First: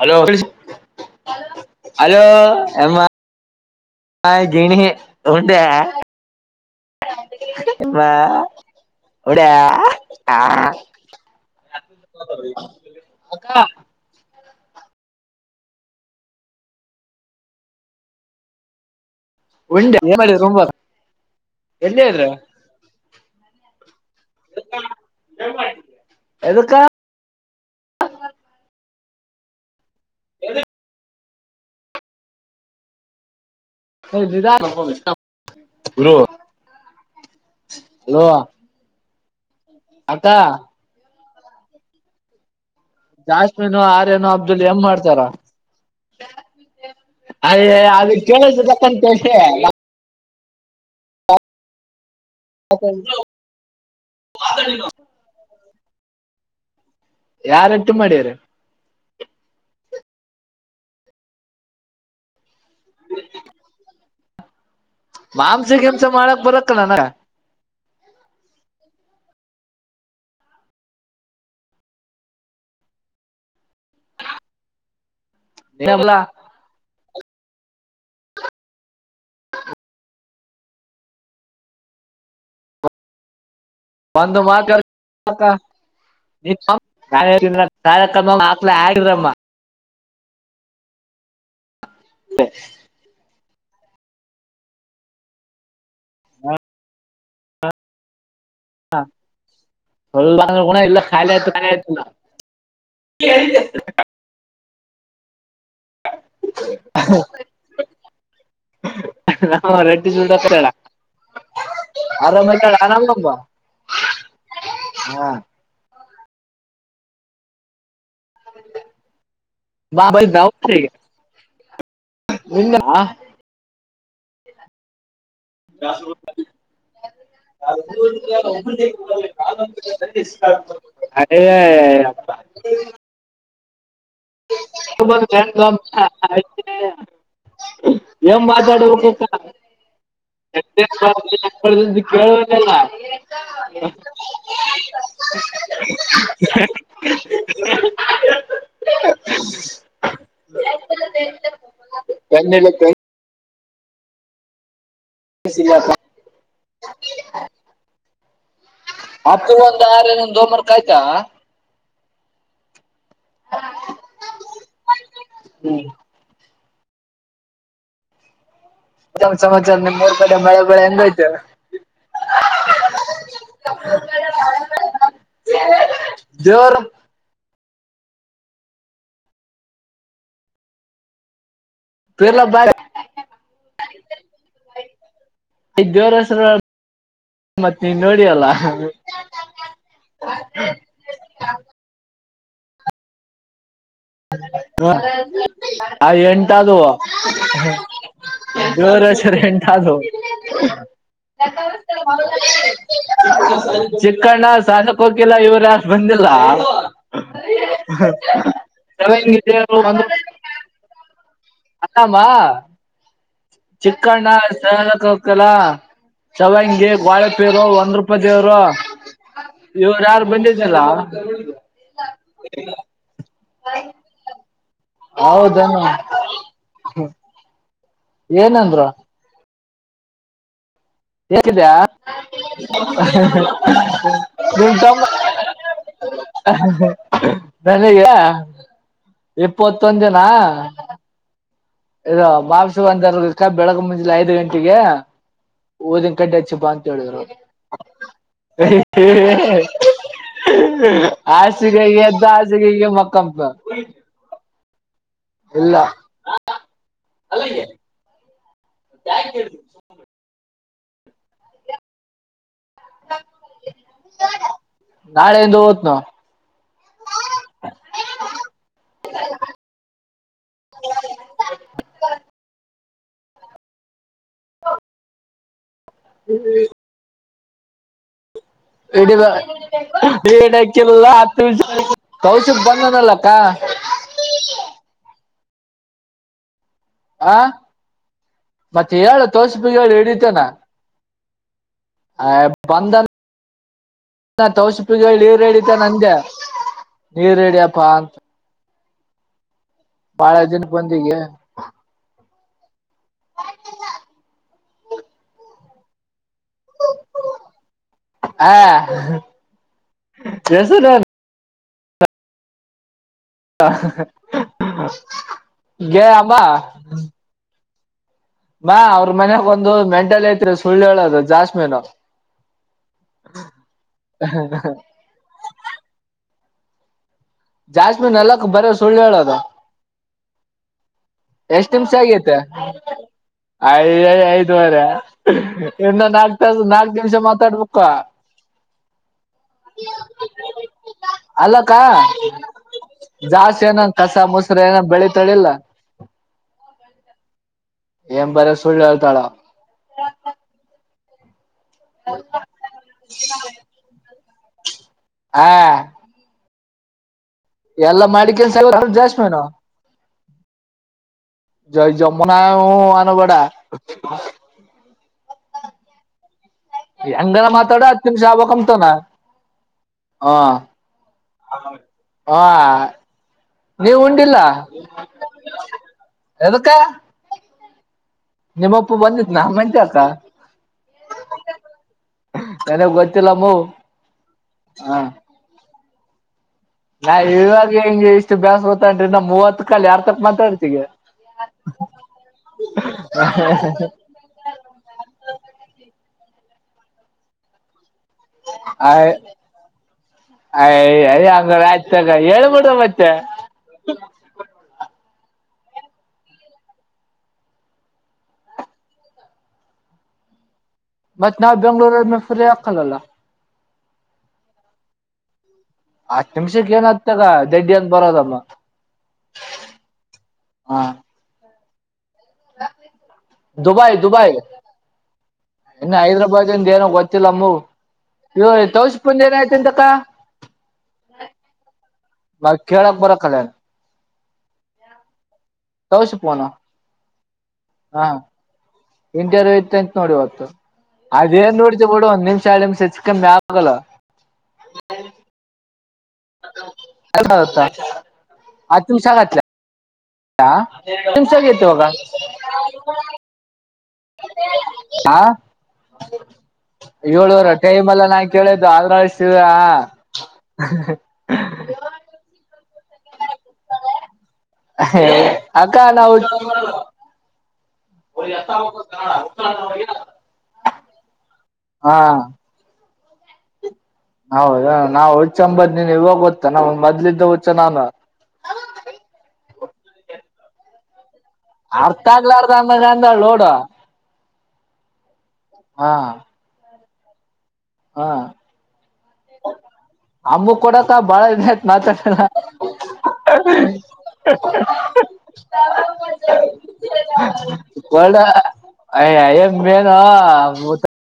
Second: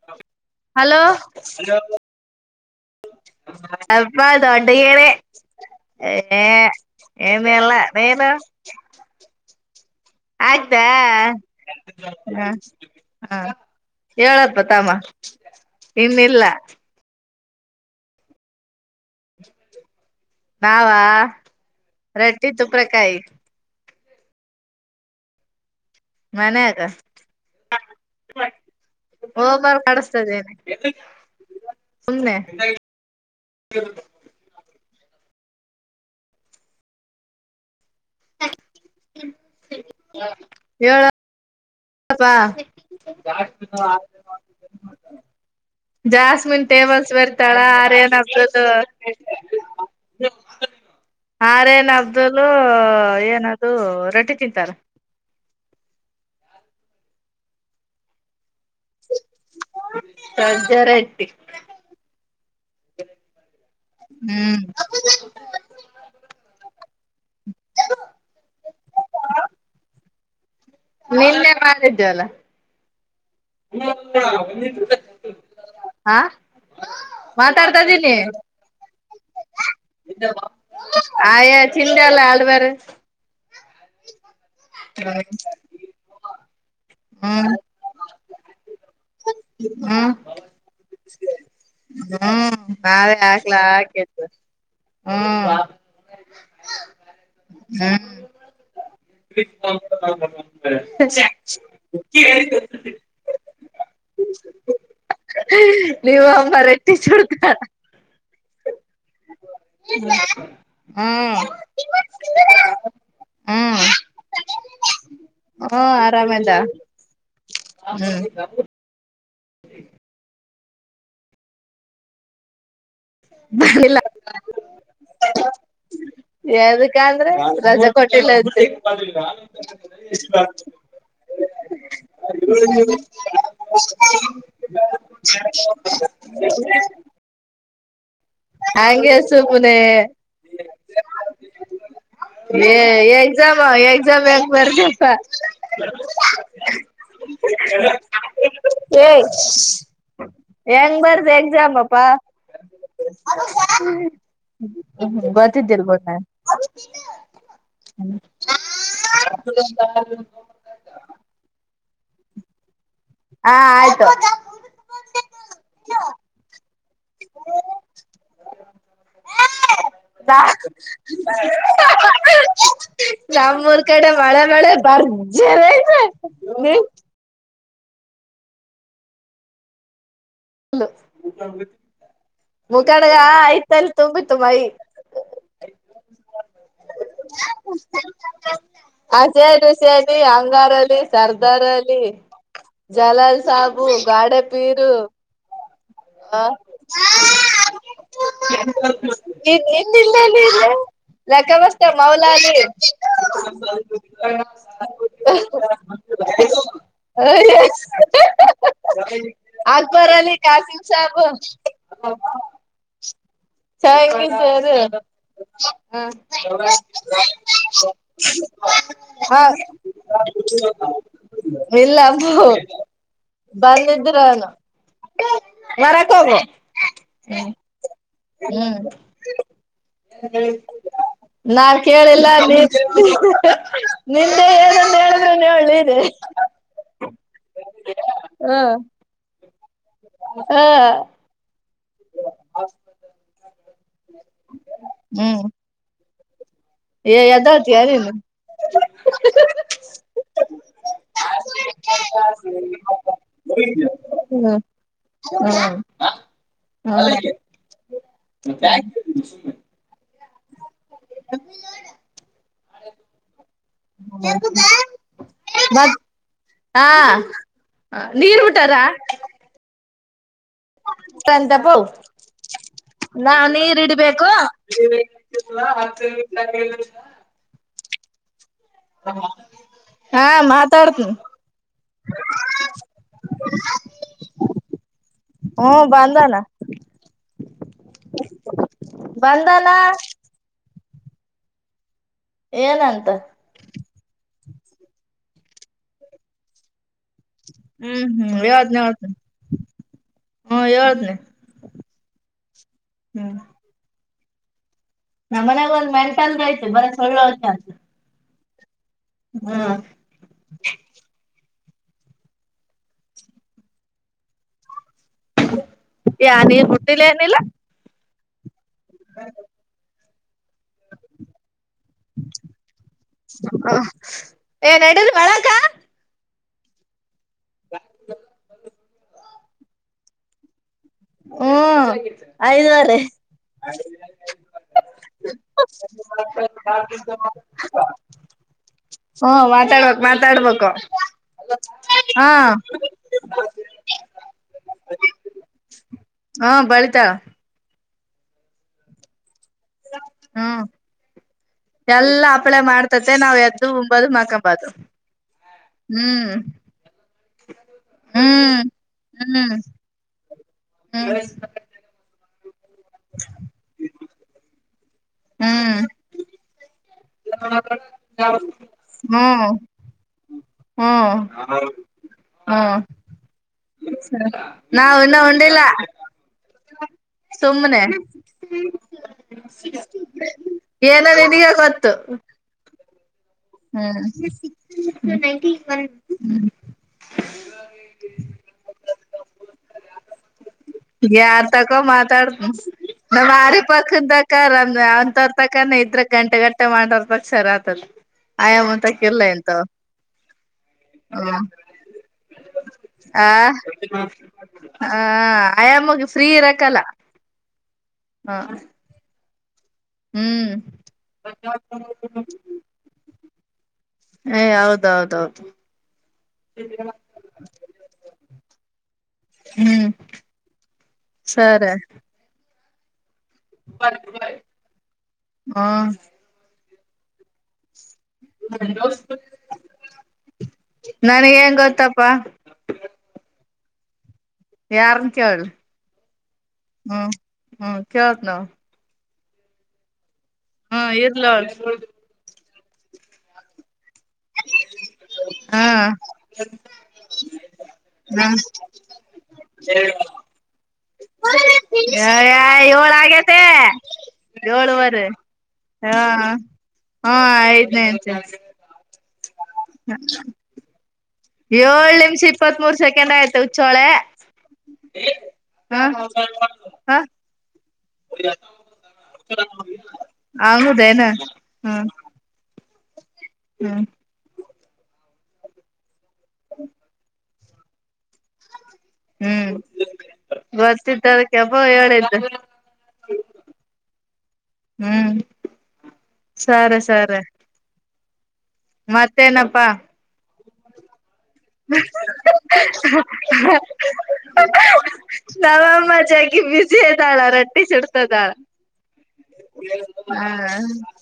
Hello hello hello ಅಮ್ಮ ಹ ಗಿಣಿ ತೊಡಗೀಳ ಉಂಡೆ ಹೇ ಏಮ ಅಲ್ಲ ನೇನು ಎಡ [unintelligible] ಆಯ್ತಾ ಹ ಹಾ ಹೇಳದ [unintelligible] [inaudible] ಬತ್ತಾಮ ಇನ್ನಿಲ್ಲ [unintelligible] ಉಂಟ ತುಂಬ ನಾವ ಎಲ್ಲಿ್ರ ರೊಟ್ಟಿ ತುಪ್ರಕಾಯಿ [unintelligible] ನ [inaudible] ಮನ್ಯಾಗ [unintelligible] ಹಬರ್ ಕ ದನೆ [unintelligible] ಸುಮನೆ ಹ [unintelligible] ಹ [inaudible] ಹಲೋ, ಅಕ್ಕ ಳ [unintelligible] ಹಪ್ಪಾ [inaudible] ಜಾಸ್ಮೋನ, ಆರ್ಯನೋ, ಅಬ್ದುಲ್ ಎನ್ ಮಾಡ್ತಾರ. ಜಾಸ್ಮಿನ್ ಟೇಬಲ್ಸ್ ಬರ್ತಾಳ ಅಯ್ಯ ಅದು ಆರ್ಯನು, ಅಬ್ದುಲ್ ಕೇಳಿಸಬೇಕಂತ ಹಾ ಹೇಳಿ ರೇ ನಾ [unintelligible] ಆರ್ಯಾಪು, ಅಬ್ದುಲ್ಲೂಏನದು ರೊಟ್ಟಿ ತಿಂತಾರ. ಯಾರೊಟ್ಟಿಮಾಡ್ಯಾರಿ, ಸಜ್ಜಿರೊಟ್ಟಿ. ಹ್ಮ್, ಮಾಂಸ -ಗಿಂಸ ಮಾಡಕ ಬರಕೀಲ್ಲನ. ಹ [inaudible] ನಿನ್ನೆಮಾಡಿದ್ದಅಲ್ಲ. ಹ [unintelligible] ಹಲ [inaudible] ಮಾತಾಡ್ತಾದೀನಿ. ಆಯಾ ಚಿಂತಲ್ಲ ಆಲ್ುವಾರ [unintelligible] [inaudible] ಒಂದು ಮಾತ ನೀ [unintelligible] ನ ಕಾರ್ಯಕ್ರಮ ಮಕ್ಳ ಆಡರಮ್ಮ [unintelligible] ಹ್ಮ್, ಹ್ಮ್ ಬಾ [inaudible] ಾ ಕತ ಹ್ಮ್ [unintelligible] ಹ್ಮ [inaudible] ಹ್ಮ ಸ್ವಲ್ಪ ಗುಣ ಇಲ್ಲ ಖಾಲಿ [unintelligible] [inaudible] ನೀವು ಅಮ್ಮ ರೆಟ್ಟಿ ಚಡ್ತ [unintelligible] ಹ ರೆಡ್ಡಿ ೂಲ್ಡ ಹತ್ರ ಹೇಳ ಆರಾಮ್ ಆರಾಮಮ್ಮ [unintelligible] [inaudible] ಹಾ [inaudible] ಓಹ್ ಆರಾಮದಲ ಹ [inaudible] ಬಾ ಭ ಗಾವ ರ [unintelligible] ಇಲ್ [inaudible] ಭ [inaudible] ಹ [inaudible] ರಜೆ ಕೊಟ್ಟಿಲ್ಲ ಾಲ [unintelligible] [inaudible] ಅದೇ, [unintelligible] ಯ ಬ ಗ [unintelligible] ಅಯ್ಯೋ! ಶಿವನ- ಕೇಳಲ್ಲ ಏ, ಎಕ್ಸಾಮ -ಎಕ್ಸಾಮ್ ಹೆಂಗಬರ್ದಪ್ಪ. [inaudible] ಏಯ್, ಹೆಂಗ್ ಬರ್ದು ಎಕ್ಸಾಮ್ಪ್ಪಾ. ಬರ್ತಿದ್ದೀಲ್ ಬೋಣ [inaudible] ಅಪ್ಪು ಒಂದ್ ಆರ ಏನ ದೋಮರ್ಕ್ ಆಯ್ತಾ [unintelligible] [inaudible] ಹಾ ಆಯ್ತು ಹ ಮತ್ತೇನ್ ಸಮಾಚಾರ ನಿಮ್ ಮೂರ್ ಕಡೆ ನಾ ಮಳೆ ಬೆಳೆ ಹೆಂಗೈತೆ ನಾಮರು ಕಡೆ ಮಳೆ ಮಳೆ ಭರ್ಜರಿ ಐತೆ ದೇವ್ರ ಪಿರ್ಲ ಬಾರಿ ಮುಖಡಗ ಆಯ್ತಲ್ಲಿ ತುಂಬ ಭೈ ಹೆ ಮತ್ತತ್ ನೀನ್ ನೋಡಿಯಲ್ಲ ಹ ಸೇ ಸಲಿ ಅಂಗಾರಲ್ಲಿ ಸರ್ದಾರಲ್ಲಿ ಜಲಲ್ ಸಾಬು ಗಾಡೆ ಪೀರು ಆ ಎಂಟ ಆದ್ವು ಜೋರ ಸ ಇನ್ ಎಂಟುದ್ವು ಇನ್ನಿಲ್ಲೇಲ್ಲಿ ಇಲ್ಲೇ ಎಥ ಲಕ್ಕಬಸ್ತ ಮೌಲಾಲಿ ಚಿಕ್ಕಣ್ಣ ಸಾಧು ಕೋಕಿಲ್ ಇವ್ರ ಬಂದಿಲ್ಲ ಹ ಶವಂಗಿ ಒಂದು ಅಕ್ಬರ ಅಲ್ಲಿ ಕಾಸಿಮ ಸಾಬ್ ಹ್ಮ ಅಲ್ಲಮ್ಮ ಚಿಕ್ಕಣ್ಣ ಸಾಧು ಕೋಕಿಲ ಚವಂಗಿ ಬಾಳೆಪೀರು ಒಂದ್ ರೂಪ ದೇವರು ಹಾ ಇಲ್ಲ ಅಬ ಬಂದಿದ್ರನು ಹೌದನು ಹೊರಕ್ ಹೋಗು ಹ್ಮ್ ಏನಂದ್ರು ಹೇಗಿದೆ ನಾನ್ ಕೇಳಿಲ್ಲ ನೀ ನಿನ್ನೆ ಏನಂತ ಹೇಳಿದ್ರು ಹೇಳಿ ಹ ನನೆಯ ಹ ಇಪ್ಪತ್ತು ಮತ್ತೊಂದನಾ ಹ ಇ ಮಾಸ ಒಂದರ್ಕ ಬೆಳಗ ಮುಂಜಾನೆ ಐದ್ ಗಂಟೆಗೆ ಹ್ಮ್ ಉದ್ದಿನ ಕಡ್ಡಿ ಶುಭ ಅಂತ ಏ ಹೇಳಿದ್ರು ಎದ್ದಳ್ತೀಯ ನೀನು ಆ ಸಿಗೈ ದ ಆಸಗೈ ಮಕ್ಕಮಪ ಹ್ಮ ನಾಳೆಯಿಂದ ಮ ಓತ್ನು ಹಾ ನೀರ್ ಬಿಟರಾ ತಂತಪ ನಾ ನೀರಿಡ್ಬೇಕು ಇಡೀ ಹಾ ಮಾತಾಡ್ತನ ಹಡಕಿಲ್ಲ ಹತ್ತು ಕೌಶಕ್ ಬಂದನಲ್ಲಕ್ಕ ಹ್ಮ ಬಂದನ ಹ ಮತ್ತೆ ಹೇಳು ತೋಸಪ ಬಂದಾನ ಹೇಳಿ ಹಿಡಿತೇನಾ ಆ ಬಧನ್ ಏನಂತ ನ ತೋಸಪಿಗೆನೀರ್ ಹಿಡಿತ ಅಂದೆ ನೀರ್ ಹಿ ಡಿಯಪ್ಪಾ ಹ್ಮ್ ಅಂತ ಹ್ಮ್ ಹೇಳ್ತನಿ ಹೇಳ್ತನಿ ಬಹಳ ಹ್ಮ್ ದಿನಕ್ ಬಂದಿ ಹೇಳ್ತನಿ ಹ್ಮ್ ನಮ್ಮನ್ಯಾಗ ಒಂದ್ ಮೆಂಟ್ ಅಲ್ ಆಯತು ಬರ ಸುಳ್ಳು ಅಸ ಹಾ ಹ್ಮ್ ಗೆ ಅಮ್ಮ ಯಾ ನೀನ್ ಹುಟ್ಟಿಲ್ಲ ಏನಿಲ್ಲ ಬಾ ಅವ್ರ ಮನ್ಯಾಗ ಒಂದು ಮೆಂಟಲ್ ಐತ್ ಸುಳ್ಳು ಹೇಳದು ಜಾಸ್ಮನ್ ಹ ಏನ್ ನಡಿರಿ ವಳಕ ಜಾಸ್ಮಿನ್ ನಲಕ್ ಬರ ಸುಳ್ಳು ಹೇಳದು ಎಷ್ಟ್ ಹ್ಮ್ ನಿಮಿಷ ಆಗತೆ ಐದುವರೆ. ಯ ಐದುವರೆ ಇನ್ನು ನಾಕ್ ತ ನಾಕ್ ನಿಮಿಷ ಮಾತಾಡ್ಬೇಕು [unintelligible] ಹ್ಮ ಮಾತಾಡ್ಬೇಕ ಮಾತಾಡ್ಬೇಕು ಅಲ್ಲಕ್ಕ ಹಾ ಜಾಸ್ತಿ ಏನನ್ ಕಸ ಮೊಸರು ಏನ ಬೆಳತಾಳಿಲ್ಲ ಹಾ ಬಳಿತಾರ ಎಏ ಬರ ಸಳ್ಳತಾಳ ಹ್ಮ್. ಎಲ್ಲಾ ಹಪ್ಳೆ ಮಾಡ್ತತೆ ನಾವ್ ಎದ್ದು ಉಂಬಂಬೋದು ಮಾಕಂಬದು ಆ ಹ್ಮ್ ಎಲ್ಲಾ ಮಾಡ ಕೆ ಹ್ಮ್ ಸ ಜಾಸ್ ಮೇನ ಹ್ಮ್ ಹ್ಮ್ ಹ್ಮ್. ಜ ಜ ಮ ನವು ಅನುಬಡಾ ಹ್ಮ್ ಹೆಂಗಲ್ಲ ಮಾತಾಡೋ ಅತ್ಯಮ ಶಾಬ ಕಮತನಾ ಹ್ಮ್ ಹ ಹ್ಮ್ ಹ ನೀವ್ ಉಂಡಿಲ್ಲ ನಾವ ಇನ್ನ ಉಡಿಲ್ಲ ಎದಕ್ಕ ತುಮ್ಮನೆ ನಿಮ್ಮಪ್ಪು ಬಂದಿ ಏನಿನಗ ಗೊತ್ತು ನನಗ್ ಗೊತ್ತಿಲ್ಲಮ್ಮೂ ಹಾ ಹ ನೈಟ ನಾ ಇವಾಗ ಹೆಂಗಗೆ ಇಷ್ಟು ಬೇಸ್ ಗೊತ್ತನ್ರಿ ನಾ ಮೂವತ್ ಕಾಲ ಯಾರ್ ತಕ್ ಮಾತಾಡರಿ ಯಾರ್ ತಕೋ ಮಾತಾಡ್ತ ನಮ್ ಆರಿ ಪಕ್ಕದ ತಕ ರ ಅವ್ ತರ್ ತಕಾನ ಇದ್ರ ಗಂಟೆ ಗಂಟ ಮಟ್ಟೆ ಮಾಡರ್ ತ ಸರ ಆತದ ಆಯಾಮ ಅಂತಕಲ್ಲ ಎಂತ ಅಯ ಅಯ ಹಂಗ ಆ ಹೇಳ್ಬಿಡುವ ಮತ್ತೆ ಆ ಹ ಆಯಾಮೋಗ ಫ್ರೀ ಇರಕಲ್ಲ ಹ ಹ್ಮ್ ಮತನಾಾವ ಬೆಂಗಳೂ ಮಫರಖಲಲ್ಲ ಏ ಹೌದೌದೌದು ಆತ್ತು ನಿಮಿಷ ಏನ ಆತ ದೇಡ್ಡಿಯನ್ ಬರದಮ್ಮ ಹ್ಮ್ ಸರಿ ದುಬೈ ದುಬೈ ಹ್ಮ ಇ ಹೈದ್ರಾಬಾದ ದ ಗತ್ತಿಲ್ಲಮ್ಮ ಇ ತೌಸ ಪುಂದ ಏನ ಆಯ್ತಂತಕ್ಕ ನನಗ ಹೆಂಗ ಗೊತ್ತಪ್ಪಾ ಬ ಕೇಳ ಬರ ಕಲ ಯಾರನ್ ಕೇಳಿ ಕೌಸಿಪ್ನ ಹ್ಮ ಕ ಹತನ ಇಂಟಿರ್ ಇತ್ತು ಅಂತ ನೋಡಿ ಇ ಹೊತ್ತು ಇರ್ಲ ಅದೇಏನ್ ನೋಡತ ಬಿಡು ಒಂದ್ ನಿ ಲ ಸಚ್ಕ ಮ್ಯಾಗ ಹ್ಮ್ ಅ ಹ್ಮ್ ಆ ತುಮ ಶಂಗತ್ಲ ಹನ್ಸತ್ತುು ಅ ಏಳ ಆಗೇತೆ ಏಳುವರೆ ಹ ಹಾ ಹಾ ಏಳುವರ ಐದನೇ ಟೈಮ್ ಎಲ್ಲ ನಾ ಕೇಳಿದ್ದ ಏಳ್ ನಿಮಿಷ ಇಪ್ಪತ್ತ್ ಮೂರು ಸೆಕೆಂಡ್ ಆಯ್ತು ತವು ಚಳ ಅಕ್ಕ ಹಾ ನಾವು ಹ ಅವದ ನ ಹ್ಮ್ ಹಾ ಹ್ಮ್ ಹೌದಾ ನಾವು ಹುಚಂಬದ್ ನೀನ್ ಇವಾಗ ಗೊತ್ತ ನ ಮೊದ್ಲಿದ್ದ ಹುಚ ನಾನ ಹ್ಮ್ ಬರ್ತಿದ್ದ ಅರ್ಥ ಆಗ್ ಅರ್ ಅಂದ ನ ಅಂದಾಳ ನೋಡ ಹ್ಮ್ ಹಾ ಸರಿ ಸರಿ ಹಾ ಮತ್ತೇನಪ್ಪಾ ಅಂಬು ಕೊಡಕ ಬಾಳ ಇ ಮಾತ್ರ ನಮ್ಮಮ್ಮ ಜಗ್ಗಿ ಬಿಸಿ ಇದ್ದಾಳ ರೊಟ್ಟಿ ಒಲ್ಡ ಸುಡ್ತದಾಳ ಅಯ ಮೇನ್ ಹ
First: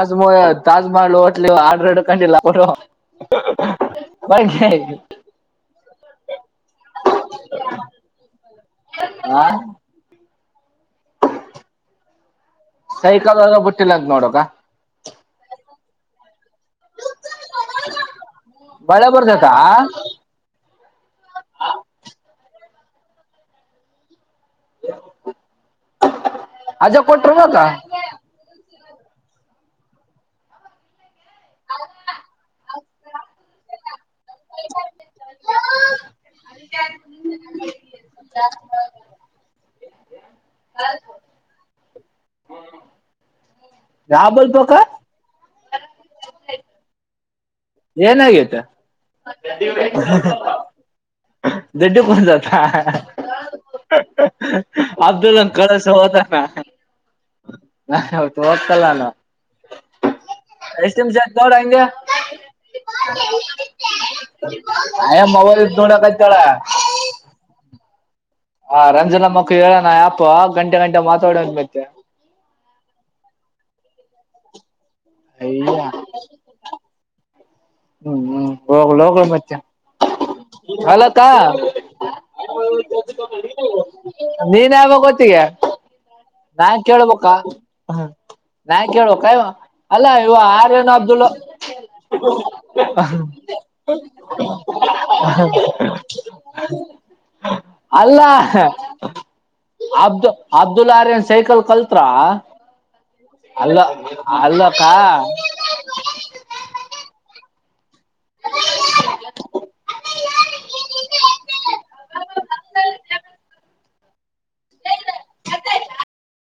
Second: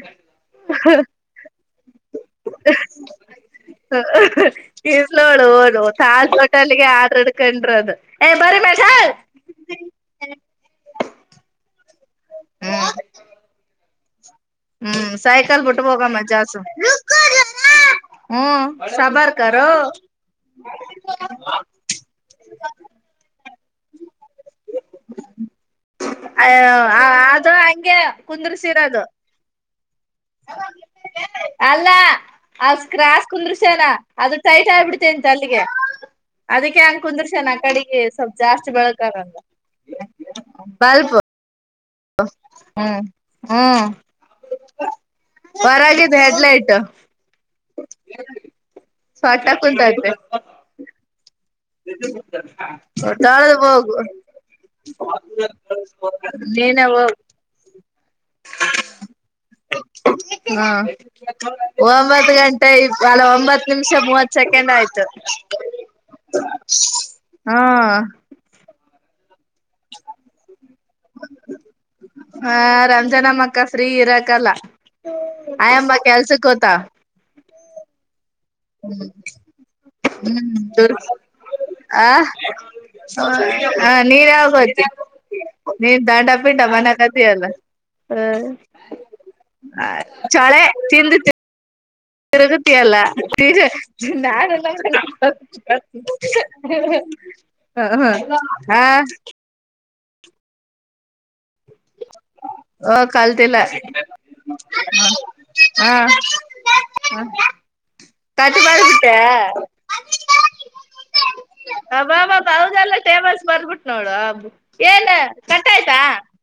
ಆಾಜಮೋ ತಾಜಮಹಲ್ ಅಟ್ಲಿ ಆಡು ಕಂಡಲ್ಲ ಕೊರ ಇರ್ ನೋಳ ಓದು ತಲ್ ಹೋಟೆಲ್ಗೆ ಆರ್್ರ ಹಡ್ಕೊಂಡ್ರ ಅದು ಏ ಬರಿ ಮೇಡ ಹಾ ಹ್ಮ್ ಸೈಕಲ್ಾಗ ಬಿಟ್ಟಿಲ್ಲಂತ ನೋಡಕ ಹ್ಮ್ ಸೈಕಲ್ ಬಿಟ್ಟ ಹೋಗಮ್ಮ್ ಜಾಸ್ ಹ್ಮ ಮಳೆ ಸಬಾರ್ಕ ಬರ್ತೈತ ಅ ಅಜ ಅದು ಕೊಟ್ರಬೇಕ ಹಂಗೆ ಕುಂದ್ರಿಸಿರೋದು ಹ ಅಲ್ಲ ಅ ಸ್ಕ್ರಾಸ್ ಕುಂದ್ರುಷ್ಯನ ಅದು ಟೈಟ್ ಆಗ್ಬಿಡ್ತೆೇಂತ ಅಲ್ಲಿಗೆ ಅದಕ್ಕೆ ಹೆಂಗ ಕುಂದ್ರಷನ್ ಆ ಕಡೆಗೆ ಸ್ವಲ್ಪ್ ಜಾಸ್ತಿ ಬೆಳಕಾರಲ್ಲ ಬಲ್ಪ ಹ್ಮ್ ಯಾ ಬಲ್ತ ಕ ಪರಗಾಗಿದೆ ಹೆಡ್ಲೈಟ್ ಏನಗತೆ ಸೊಟ್ಟ ಾಳದ ಹೋಗುವ ಅಬ್ದುಲ್ಲ ಕಳಸತ ನೀನೇ ಹೋಗು ನಾ ಅವತ್ತು ಹಕಲ್ಲಾನ ಹ್ಮ ಒಂಬತ್ ಗಂಟೆ ಅಲ ಒಂಬತ್ತು ನಿಮಿಷ ಮೂವತ್ ಸೆಕೆಂಡ್ ಆಯ್ತು ಅಯ್ಯ ಮೊಬೈಲ್ ತೋಡ ಹಾ ರಂಜನ ಮಕ್ಕಳು ಹೇಳೋಣ ಯಪ ಗಂಟೆ ಗಂಟೆ ಮಾತಾಡಂತ ಮತ್ತೆ ಒಂದ ಜನ ಅಕ್ಕ ಫ್ರೀ ಇರಕಲ್ಲ ಅಯ್ಯ ಆಯಮ್ಮ ಕೆಲ್ಸಕ್ಕ ಗೋತ ಹೋಗೋಗಲೋಗ ಮೆ ಹ್ಮ್ ತ ಆ ಹ ಹ ನೀನ್ ನೀರಾಗತಿ ಯಾವಾಗ ಗೊತ್ತಿಗೆ ನೀನ್ ದಾಡ ಪೀಠ ನಾನ್ ಮನ ಕದಿಯಲ್ಲ ಕೇಳ್ಬೇಕಾ ನಾ ಕೇಳ್ಬೇಕಾ ಇವ ಹ ಅಲ್ಲ ಇವ ಚಳೆ ಆರ್ಯನ್ ತಿಂದು ಅಬ್ದುಲ್ ತರಗತಿಯಲ್ಲ ನಾನಲ್ಲ ಹ ಹ್ಮ ಹಾ ಅಬ್್ದು ಅಬ್ದುಲ್ಲ ಆ ರೇ ಸೈಕಲ್ ಕಲ್ತ್ರ ಅಲ್ಲ ಅಲ್ಲ ಹ್ಮ ಹ್ಮ್ ಹ್ಮ ಕತ್ತಿ ಮಾಡಾರಬಟ್ಟ ಹೌ ಅಬ್ಬಾಬ ಅವದೆಲ್ಲ ಟೇಬಲ್ಸ್ ಬರ್ಬಿಟ್ ನೋಡು ಅ ಏನ್ ಕಟ್ಟ ಆಾಯ್ತಾ